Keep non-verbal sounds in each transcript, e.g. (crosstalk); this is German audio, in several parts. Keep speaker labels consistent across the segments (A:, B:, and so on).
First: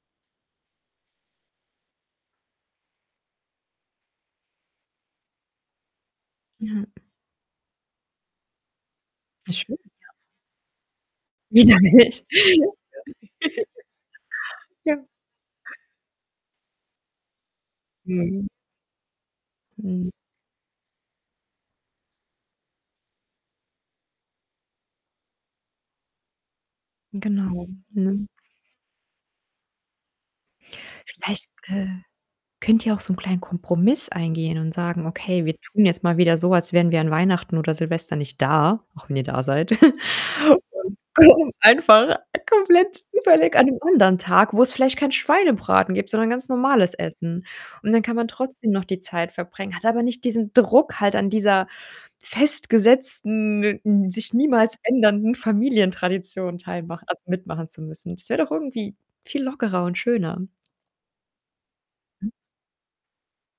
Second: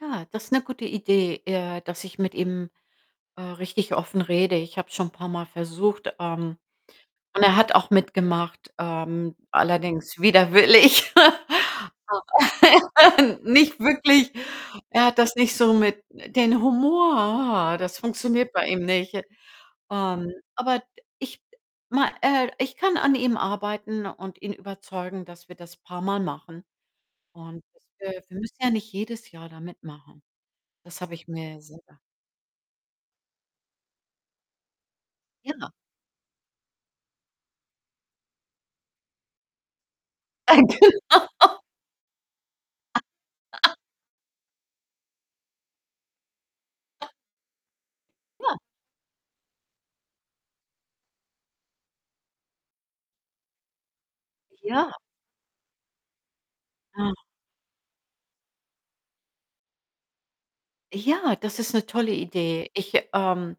A: Ja, das ist 'ne gute Idee, äh, dass ich mit ihm, äh, richtig offen rede. Ich habe es schon paarmal versucht, ähm,
B: Ja.
A: und er hat auch mitgemacht, ähm,
B: Wie schön, ja.
A: allerdings widerwillig.
B: Ja, echt. (chuckles)
A: (laughs) Nicht wirklich,
B: Ja.
A: er hat das nicht so mit den Humor, das
B: Mhm.
A: funktioniert bei ihm nicht.
B: Mhm.
A: Ähm, aber ich ma äh, ich kann an ihm arbeiten und ihn überzeugen, dass wir das paarmal machen. Und,
B: Genau,
A: (unintelligible) äh,
B: mhm.
A: wir müssen ja nicht jedes Jahr da mitmachen. Das habe ich
B: Vielleicht,
A: mir ja
B: äh,
A: selber
B: könnt ihr auch so 'nen kleinen Kompromiss eingehen und sagen: „Okay, wir
A: Ja.
B: tun jetzt mal wieder so, als wären wir an Weihnachten oder Silvester nicht da“, auch wenn ihr da seid.
A: Äh,
B: (snorts) Und,
A: genau.
B: (snorts) um einfach komplett zufällig an
A: (laughs)
B: 'nem anderen Tag, wo's vielleicht keinen Schweinebraten gibt, sondern ganz normales
A: (snorts)
B: Essen. Und dann kann man
A: Ja.
B: trotzdem noch die Zeit verbringen, hat aber nicht diesen Druck halt an dieser festgesetzten, n sich niemals
A: Ja.
B: ändernden Familientradition teilmach
A: Ah.
B: also, mitmachen zu müssen. Das wäre doch irgendwie viel lockerer und schöner.
A: Ja, das ist 'ne tolle
B: Hm.
A: Idee. Ich, ähm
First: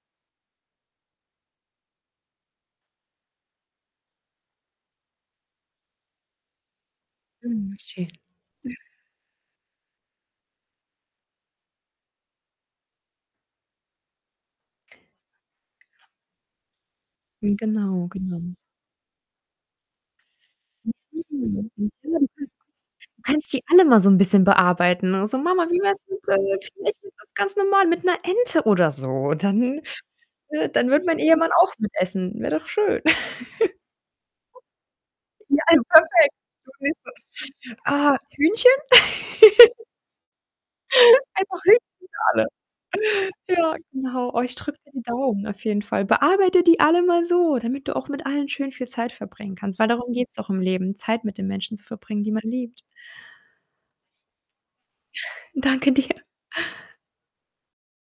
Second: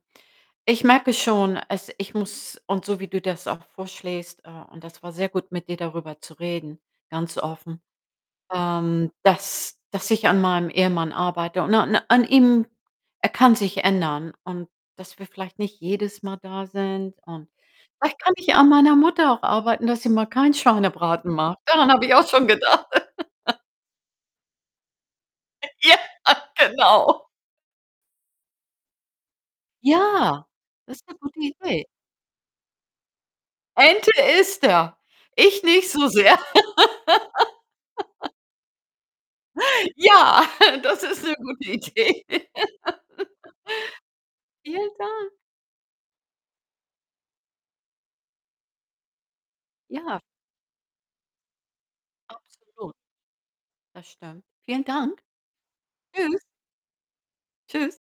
A: ich merke schon, es ich muss und so wie du das auch vorschlägst, äh, und das war sehr gut, mit dir darüber zu reden, ganz
B: Mhm,
A: offen,
B: schön.
A: ähm, dass dass ich an meinem Ehemann arbeite und an an ihm er kann sich ändern und dass wir vielleicht nicht jedes Mal da sind. Und
B: Hm, genau,
A: vielleicht kann ich
B: genau.
A: an meiner Mutter auch arbeiten, dass sie mal keinen
B: (unintelligible)
A: Schweinebraten macht. Daran habe ich auch schon gedacht.
B: Du kannst
A: (laughs)
B: die alle mal so 'n bisschen bearbeiten und so: „Mama, wie wär's denn
A: Ja,
B: (unintelligible) vielleicht
A: genau.
B: ganz normal mit 'ner Ente oder so?“ Dann
A: Ja,
B: äh, dann
A: das
B: würde
A: ist 'ne
B: mein
A: gute
B: Ehemann auch
A: Idee.
B: mitessen, wäre doch schön.
A: Ente isst er.
B: (chuckles)
A: Ich
B: Ja, äh,
A: nicht so
B: perfekt.
A: sehr.
B: (unintelligible) Ah,
A: (laughs)
B: Hühnchen? (chuckles)
A: Ja, (laughs) das ist 'ne
B: Einfach
A: gute
B: Hühnchen für
A: Idee.
B: alle. Ja, genau. Oh,
A: (laughs)
B: ich drücke
A: Vielen
B: die
A: Dank.
B: Daumen auf jeden Fall. Bearbeite die alle mal so, damit du auch mit allen schön viel Zeit bringen kannst, weil darum
A: Ja.
B: geht's doch im Leben, Zeit mit den Menschen zu verbringen, die man liebt.
A: Absolut. Das stimmt. Vielen Dank.
B: Danke dir.
A: Tschüss. Tschüss.